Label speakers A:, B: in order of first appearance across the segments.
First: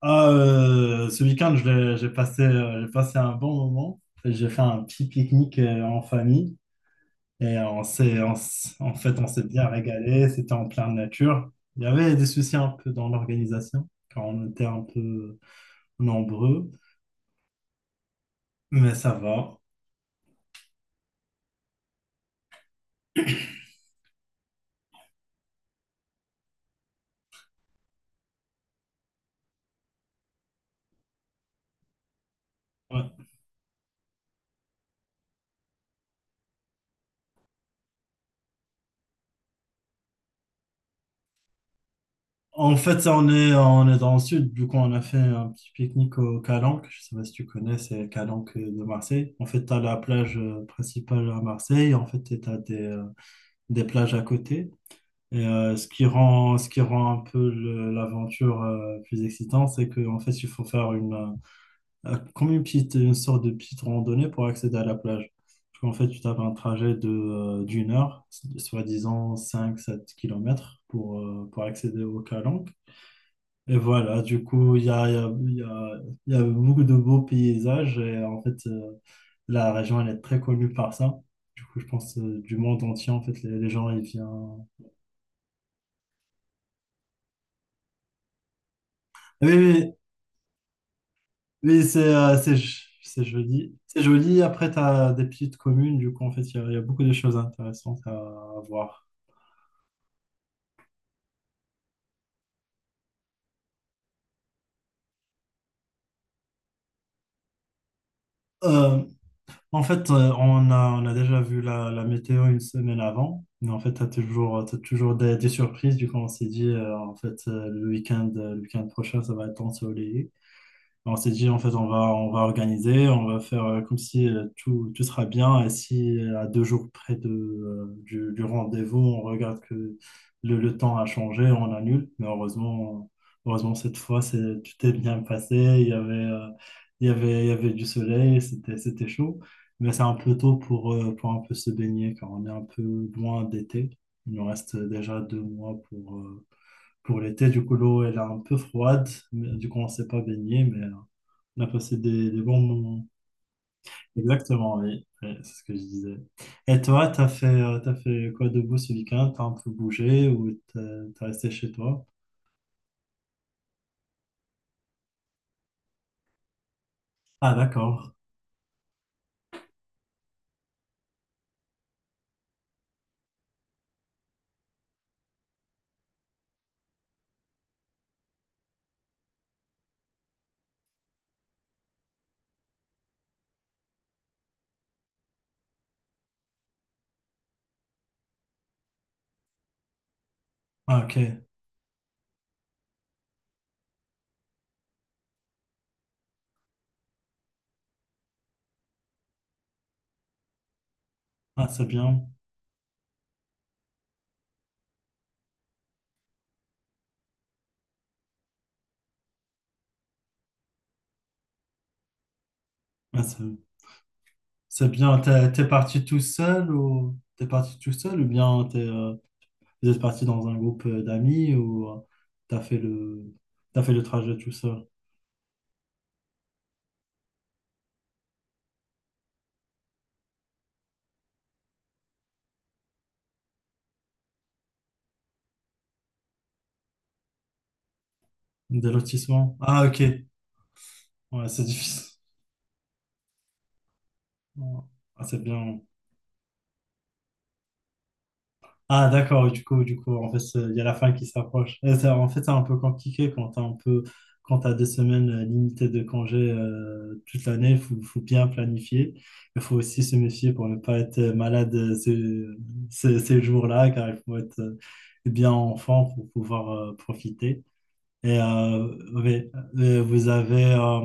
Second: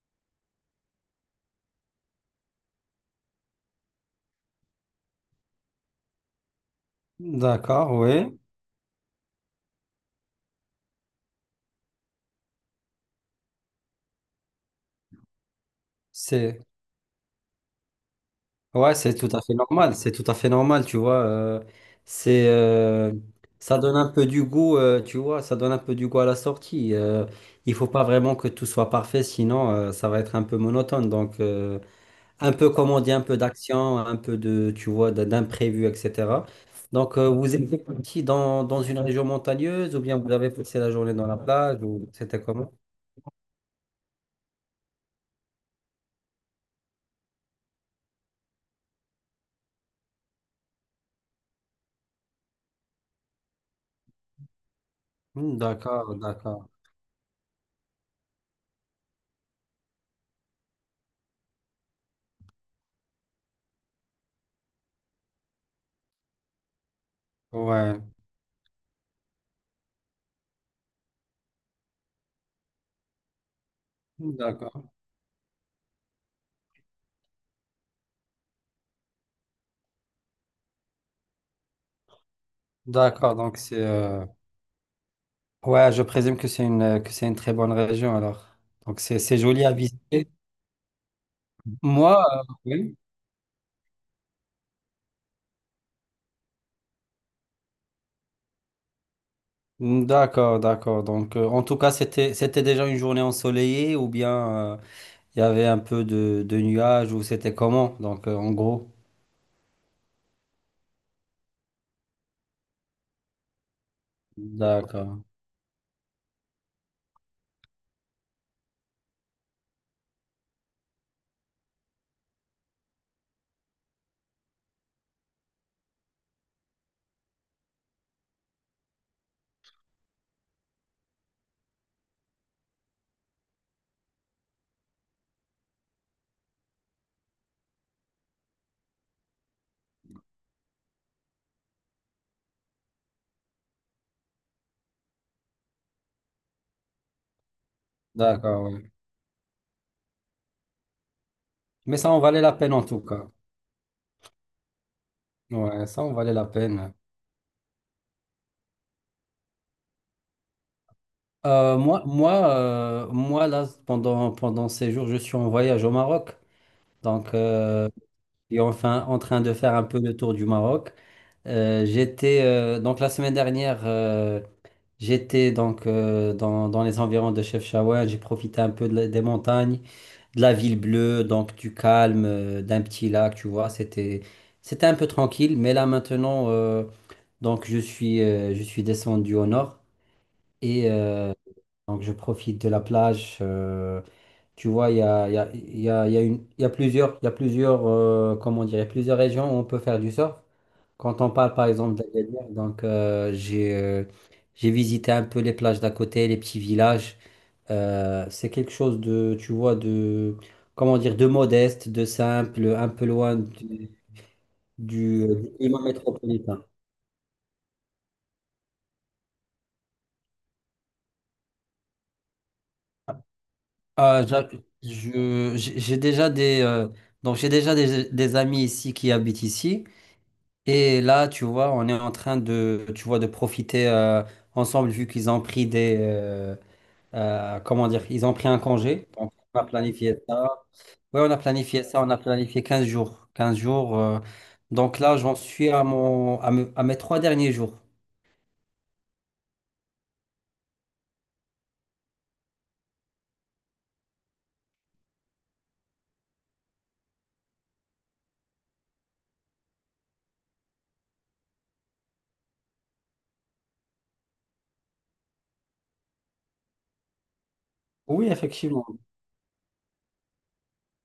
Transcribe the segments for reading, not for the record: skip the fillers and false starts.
A: Ah, ce week-end, je l'ai- j'ai passé un bon moment. J'ai fait un petit pique-nique en famille, et on
B: D'accord,
A: s'est,
B: oui.
A: on s- en fait, on s'est bien régalé. C'était en pleine nature. Il y avait des soucis un peu dans l'organisation quand on était un peu
B: C'est
A: nombreux, mais
B: ouais,
A: ça
B: c'est tout à fait
A: va.
B: normal. C'est tout à fait normal, tu vois. C'est Ça donne un peu du goût, tu vois. Ça donne un peu du goût à la sortie. Il faut pas vraiment que tout soit parfait, sinon ça va être un peu monotone. Donc un peu comme on dit, un
A: Ouais.
B: peu d'action, un peu de, tu vois, d'imprévu, etc. Donc vous êtes parti dans une région montagneuse ou bien vous avez passé la journée dans la plage ou c'était comment?
A: En fait, ça, on est dans le sud, du coup, on a fait un petit pique-nique au Calanque. Je sais pas si tu connais, c'est Calanque de Marseille. En fait, tu as la plage principale à Marseille. En fait, des plages à côté. Et
B: Hmm,
A: euh, ce qui
B: d'accord,
A: rend,
B: d'accord.
A: ce qui rend un peu l'aventure plus excitante, c'est qu'en fait, il faut faire comme une sorte de petite randonnée pour accéder à la plage. Parce qu'en fait, tu tapes un trajet d'une
B: Ouais,
A: heure, soi-disant 5-7 kilomètres pour accéder au Calanque. Et voilà, du coup, il y
B: d'accord.
A: a, il y a, il y a- il y a beaucoup de beaux paysages, et en fait, la région, elle est très connue par ça. Du coup, je pense du monde entier, en
B: D'accord,
A: fait,
B: donc
A: les
B: c'est
A: gens, ils viennent.
B: ouais, je présume que c'est une très bonne région alors. Donc c'est
A: Oui,
B: joli à
A: oui,
B: visiter.
A: oui, c'est
B: Oui.
A: c'est joli. C'est joli. Après, tu as des petites communes. Du coup, en fait, il y a beaucoup de choses intéressantes à voir.
B: D'accord, d'accord. Donc en tout cas, c'était déjà une journée ensoleillée ou bien il y avait un peu de, nuages ou c'était comment? Donc en gros.
A: Euh, En fait, on a déjà vu la météo une semaine avant. Mais en fait, t'as toujours
B: D'accord.
A: des surprises. Du coup, on s'est dit, en fait, le week-end prochain, ça va être ensoleillé. On s'est dit, en fait, on va organiser, on va faire comme si tout sera bien. Et si à 2 jours près du rendez-vous, on regarde que le temps a changé, on annule. Mais heureusement cette fois, tout est bien passé. Il y avait du soleil, c'était chaud. Mais c'est un peu tôt pour un peu se baigner, car on est un peu loin d'été. Il nous reste déjà 2 mois pour l'été, du coup, l'eau, elle est un peu
B: D'accord, ouais.
A: froide, mais du coup, on ne s'est pas baigné, mais on a
B: Mais
A: passé
B: ça en
A: des
B: valait la
A: bons
B: peine en tout
A: moments.
B: cas.
A: Exactement, oui, oui, c'est ce que je
B: Ouais, ça en
A: disais.
B: valait la
A: Et
B: peine.
A: toi, t'as fait quoi de beau ce week-end? T'as un peu bougé ou t'es resté chez
B: Euh, moi
A: toi?
B: moi euh, moi là pendant ces jours, je suis en voyage au Maroc. Donc,
A: Ah, d'accord.
B: suis enfin en train de faire un peu le tour du Maroc. J'étais Donc la semaine dernière, j'étais donc, dans les environs de Chefchaouen. J'ai profité un peu de des montagnes, de la ville bleue, donc du calme, d'un petit lac, tu vois. C'était un peu tranquille, mais là maintenant, donc je suis descendu au nord et
A: Ah, ok.
B: donc je profite de la plage. Tu vois, il y a, il y a, il y a, il y a une- il y a plusieurs, comment dire, il y a plusieurs régions où on peut faire du surf. Quand on parle par
A: Ah, c'est
B: exemple
A: bien.
B: d'Agadir, donc j'ai visité un peu les plages d'à côté, les petits villages. C'est quelque chose de, tu vois, de, comment dire, de modeste, de simple, un peu
A: Ah,
B: loin
A: c'est bien.
B: du
A: T'es
B: climat
A: parti tout
B: métropolitain.
A: seul ou bien vous êtes parti dans un groupe d'amis ou t'as fait le t'as fait le
B: Ah,
A: trajet
B: j'a-
A: tout seul?
B: je, j'ai déjà des, donc j'ai déjà des amis ici qui habitent ici. Et là, tu vois, on est en train de, tu vois, de profiter ensemble vu qu'ils ont pris des, comment dire, ils ont pris un
A: Des
B: congé. Donc,
A: lotissements?
B: on a
A: Ah, ok.
B: planifié ça. Oui, on a
A: Ouais, c'est
B: planifié ça.
A: difficile.
B: On a planifié 15 jours. 15 jours.
A: Ouais.
B: Donc là,
A: Ah,
B: j'en
A: c'est
B: suis
A: bien.
B: à mon, à mes 3 derniers jours.
A: Ah, d'accord, du coup, en fait, il y a la fin qui s'approche. Et ça, en fait, c'est un peu compliqué quand t'as des semaines limitées de congés toute l'année, faut bien planifier. Il faut aussi se méfier pour ne pas être malade ces jours-là, car il faut être bien en forme pour pouvoir profiter.
B: Oui, effectivement.
A: Oui, euh, vous avez, euh,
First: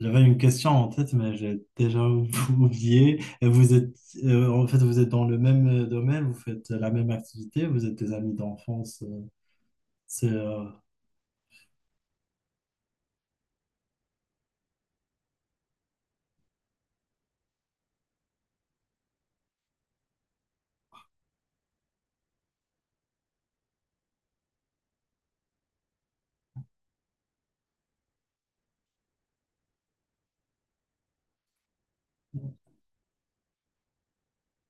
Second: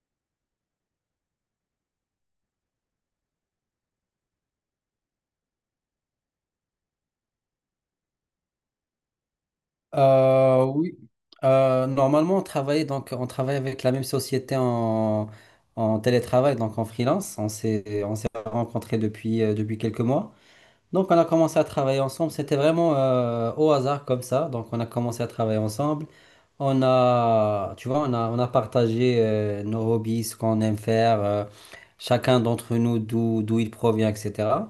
A: j'avais une question en tête, mais j'ai déjà oublié. Et en fait, vous êtes dans le même domaine, vous faites la même activité, vous êtes des amis d'enfance. C'est
B: Oui. Normalement, on travaille avec la même société en télétravail, donc en freelance. On s'est rencontrés depuis quelques mois. Donc on a commencé à travailler ensemble, c'était vraiment au hasard comme ça. Donc on a commencé à travailler ensemble. On a, tu vois, on a partagé nos hobbies, ce qu'on aime faire, chacun d'entre nous d'où il provient, etc.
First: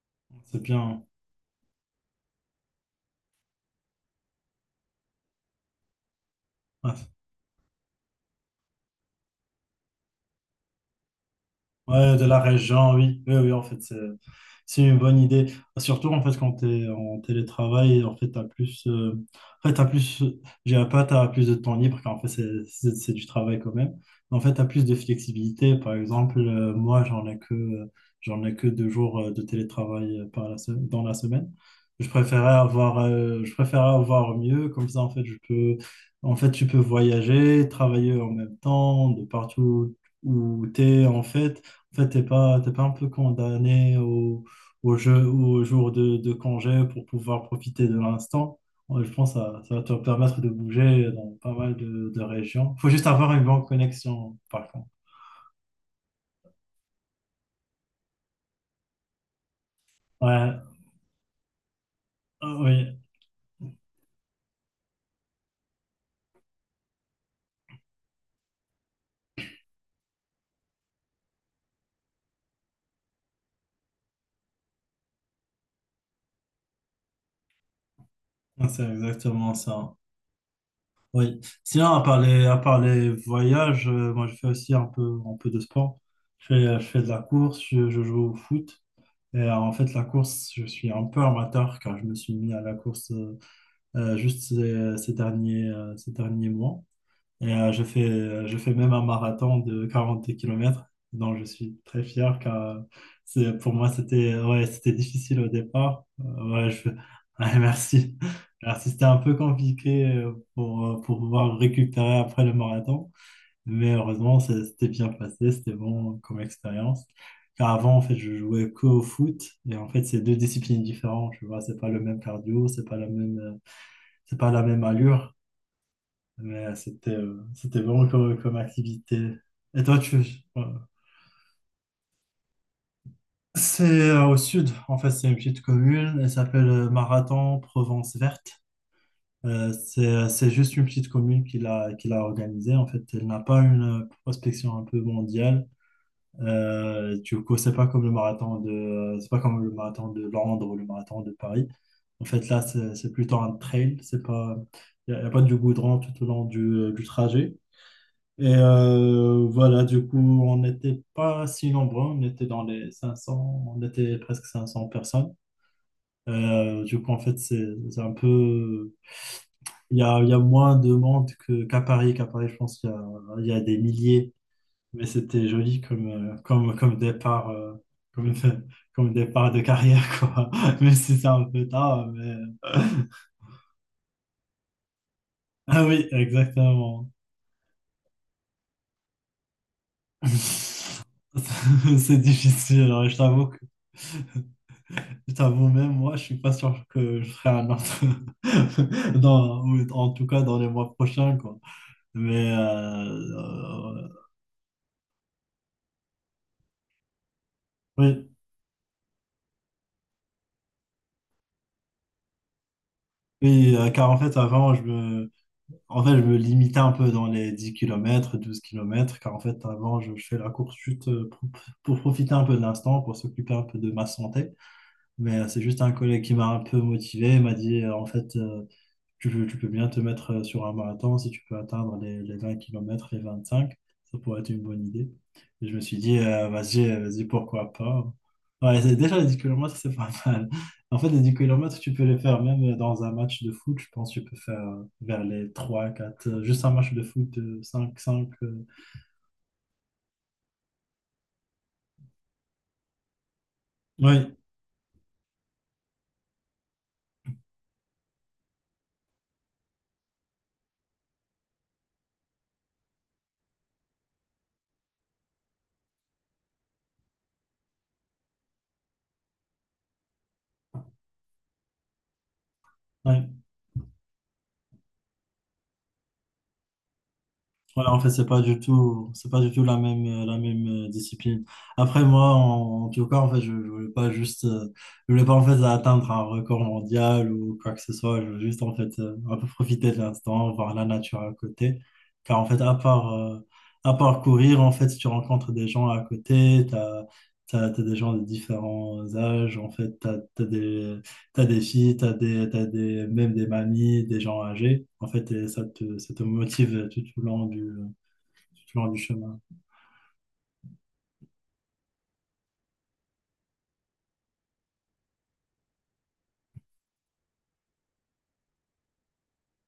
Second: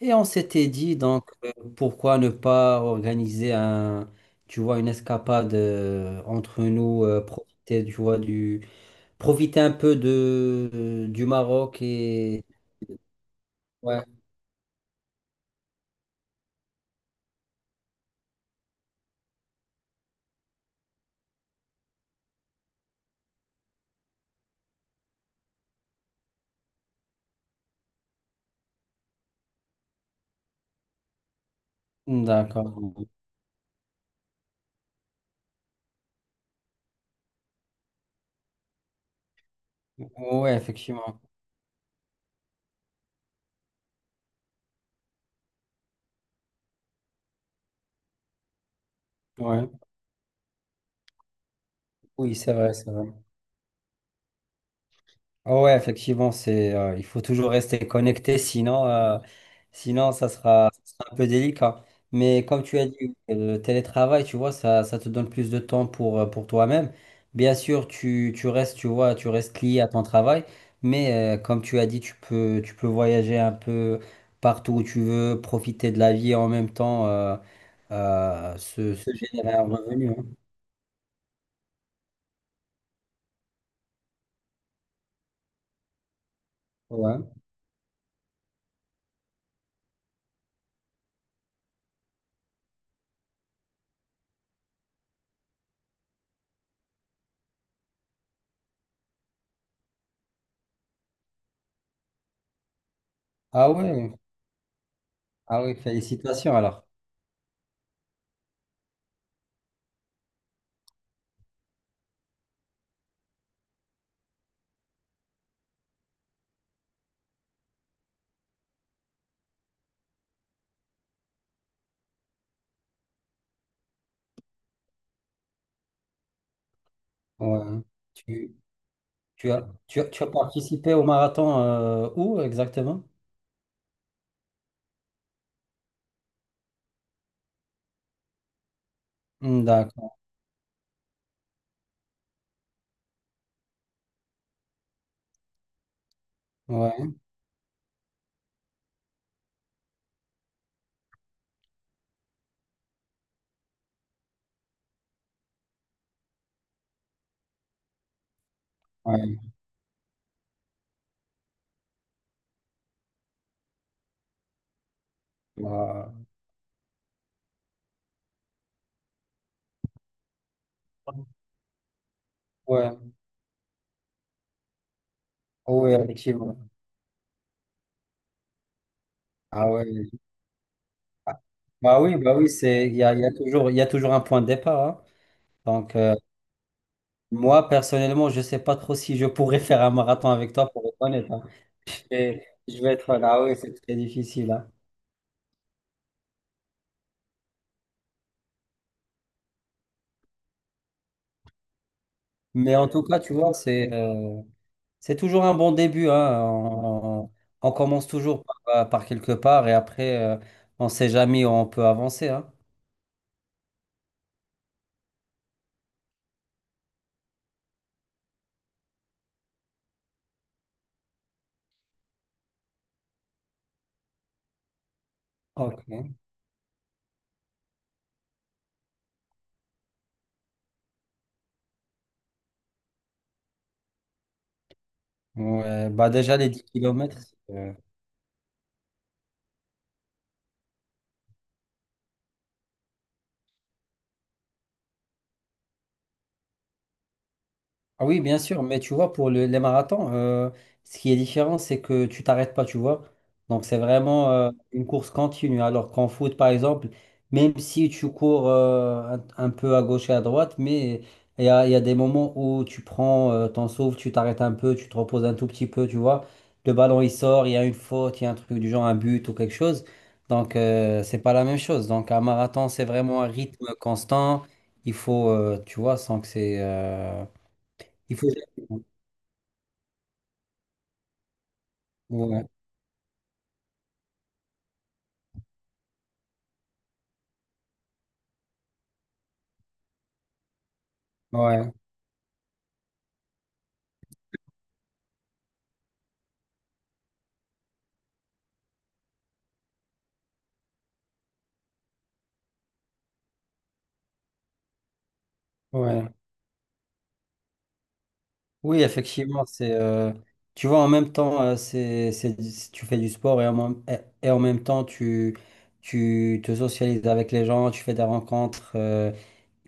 B: Et on
A: c'est
B: s'était dit
A: bien.
B: donc pourquoi ne pas organiser tu vois, une escapade entre
A: Ouais,
B: nous, profiter, tu vois, profiter un peu de, du Maroc
A: ouais, de la
B: et
A: région, oui. Oui, oui, en fait,
B: ouais,
A: c'est une bonne idée. Surtout en fait quand tu es en télétravail, en fait, en fait, t'as plus, j'ai un pas, t'as plus de temps libre, car en fait, c'est du travail quand même. Mais en fait, tu as plus de flexibilité. Par exemple, moi, j'en ai que deux jours de télétravail dans la semaine.
B: d'accord,
A: Je préférais avoir mieux. Comme ça, en fait, tu peux voyager, travailler en même temps, de partout
B: ouais,
A: où tu es,
B: effectivement,
A: en fait. En fait, t'es pas un peu condamné au jour de congé pour pouvoir profiter de l'instant. Je pense que
B: ouais.
A: ça va te permettre de bouger dans pas mal de
B: Oui, c'est vrai,
A: régions. Il
B: c'est
A: faut juste
B: vrai.
A: avoir une bonne connexion, par contre.
B: Ah ouais, effectivement, il faut toujours rester connecté, sinon ça
A: Ouais,
B: sera, un peu délicat. Mais comme tu as
A: oui,
B: dit, le télétravail, tu vois, ça te donne plus de temps pour, pour toi-même. Bien sûr, tu restes, tu vois, tu restes lié à ton travail, mais comme tu as dit, tu peux voyager un peu partout où tu veux, profiter de la vie et en même temps
A: c'est
B: se générer
A: exactement
B: un
A: ça.
B: revenu, hein.
A: Oui. Sinon, à part les voyages, moi, je fais aussi un peu de sport. Je fais de la
B: Ouais.
A: course, je joue au foot. En fait, la course, je suis un peu amateur car je me suis mis à la course juste ces derniers mois. Je fais même un marathon de 40 kilomètres dont je suis très fier car
B: Ah
A: pour moi,
B: ouais,
A: c'était ouais, c'était difficile au
B: ah ouais,
A: départ.
B: félicitations
A: Ouais,
B: alors.
A: ouais, merci. Merci, c'était un peu compliqué pour pouvoir récupérer après le marathon, mais heureusement, c'était bien passé, c'était bon comme expérience. Car avant, en fait, je jouais qu'au foot, et en fait, c'est deux disciplines différentes, tu vois, c'est pas le même cardio, c'est pas la même allure. C'était
B: Ouais.
A: vraiment
B: Tu,
A: comme activité.
B: tu as,
A: Et toi,
B: tu as,
A: tu...
B: tu as
A: Ouais.
B: participé au marathon où exactement?
A: C'est au sud, en fait, c'est une petite commune, elle s'appelle Marathon Provence Verte.
B: Hmm, d'accord.
A: C'est juste une petite commune qui l'a organisée, en fait, elle n'a pas une prospection un peu mondiale.
B: Ouais.
A: Du coup, c'est pas comme le marathon de Londres ou le marathon de Paris. En fait, là, c'est plutôt un trail, c'est pas il n'y a, y a pas du goudron tout au long du trajet.
B: Ouais.
A: Voilà, du coup, on n'était pas si nombreux, on était presque 500 personnes.
B: Bah,
A: Du coup, en fait, c'est un peu... Il y a moins de monde qu'à Paris. Qu'à Paris, je pense
B: ouais.
A: il y a des milliers. Mais c'était joli
B: Oh, ouais, effectivement.
A: comme départ, comme, comme départ de
B: Ah
A: carrière,
B: ouais.
A: quoi. Même si c'est
B: Ah,
A: un peu
B: bah
A: tard,
B: oui,
A: mais...
B: bah oui, il y a toujours un point de départ, hein.
A: Ah
B: Donc,
A: oui, exactement.
B: moi, personnellement, je sais pas trop si je pourrais faire un marathon avec toi, pour être honnête, hein.
A: C'est
B: Et je
A: difficile,
B: vais
A: hein,
B: être là, oui, c'est très difficile, hein.
A: je t'avoue, même moi, je suis pas sûr que je ferai un autre. Dans, ou en tout cas, dans les mois prochains, quoi. Mais, euh,
B: Mais en tout cas, tu vois,
A: euh,
B: c'est toujours un bon début, hein. On commence
A: oui,
B: toujours par, quelque part et après, on ne sait jamais où on peut avancer, hein.
A: oui, car en fait, avant, en fait, je me limitais un peu dans les 10 kilomètres 12 kilomètres car en fait, avant, fais la course chute pour profiter un peu de l'instant, pour s'occuper un peu de ma santé. C'est juste
B: Ok.
A: un collègue qui m'a un peu motivé, il m'a dit, en fait, tu peux bien te mettre sur un marathon si tu peux atteindre les 20 km, les cinq. Ça pourrait être une bonne idée. Et je me
B: Ouais,
A: suis
B: bah
A: dit,
B: déjà, les 10 kilomètres.
A: vas-y, pourquoi pas. Ouais, déjà, les 10 kilomètres c'est pas mal. En fait, les 10 kilomètres tu peux les faire même dans un match de foot. Je pense que tu peux faire vers les 3 4 juste un match de foot, cinq
B: Ah oui,
A: 5.
B: bien sûr, mais tu vois, pour les marathons, ce qui est différent, c'est que tu t'arrêtes pas, tu vois. Donc, c'est vraiment
A: Oui,
B: une course continue. Alors qu'en foot, par exemple, même si tu cours un peu à gauche et à droite, mais il y a des moments où tu prends ton souffle, tu t'arrêtes un peu, tu te reposes un tout petit peu, tu vois. Le ballon, il sort, il y a une faute, il y a un truc du genre, un but ou quelque chose. Donc, c'est pas la même chose. Donc, un marathon, c'est vraiment un rythme constant. Il faut, tu vois, sans que
A: ouais, en fait,
B: il faut.
A: c'est pas du tout la même discipline. Après, moi,
B: Ouais,
A: en tout cas, en fait, je voulais pas en fait atteindre un record mondial ou quoi que ce soit. Je voulais juste en fait un peu profiter de l'instant, voir la nature à
B: ouais,
A: côté. Car en fait, à part courir, en fait, si tu rencontres des gens à côté, t'as des gens de différents âges, en fait, t'as des filles, même des mamies, des gens âgés. En fait, et
B: ouais.
A: ça te motive tout au long tout au
B: Oui,
A: long du chemin.
B: effectivement, c'est. Tu vois, en même temps, tu fais du sport et en même temps, tu te socialises avec les gens, tu fais des rencontres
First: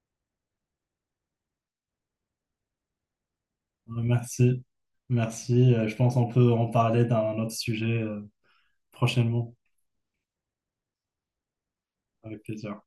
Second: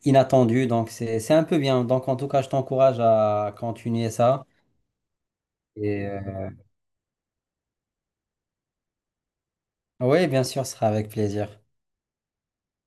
B: inattendues. Donc, c'est un peu bien. Donc, en tout cas, je t'encourage à
A: Ouais,
B: continuer ça.
A: merci. Merci. Je
B: Et
A: pense qu'on peut en parler d'un autre sujet prochainement,
B: oui, bien sûr, ce sera avec plaisir.
A: avec plaisir.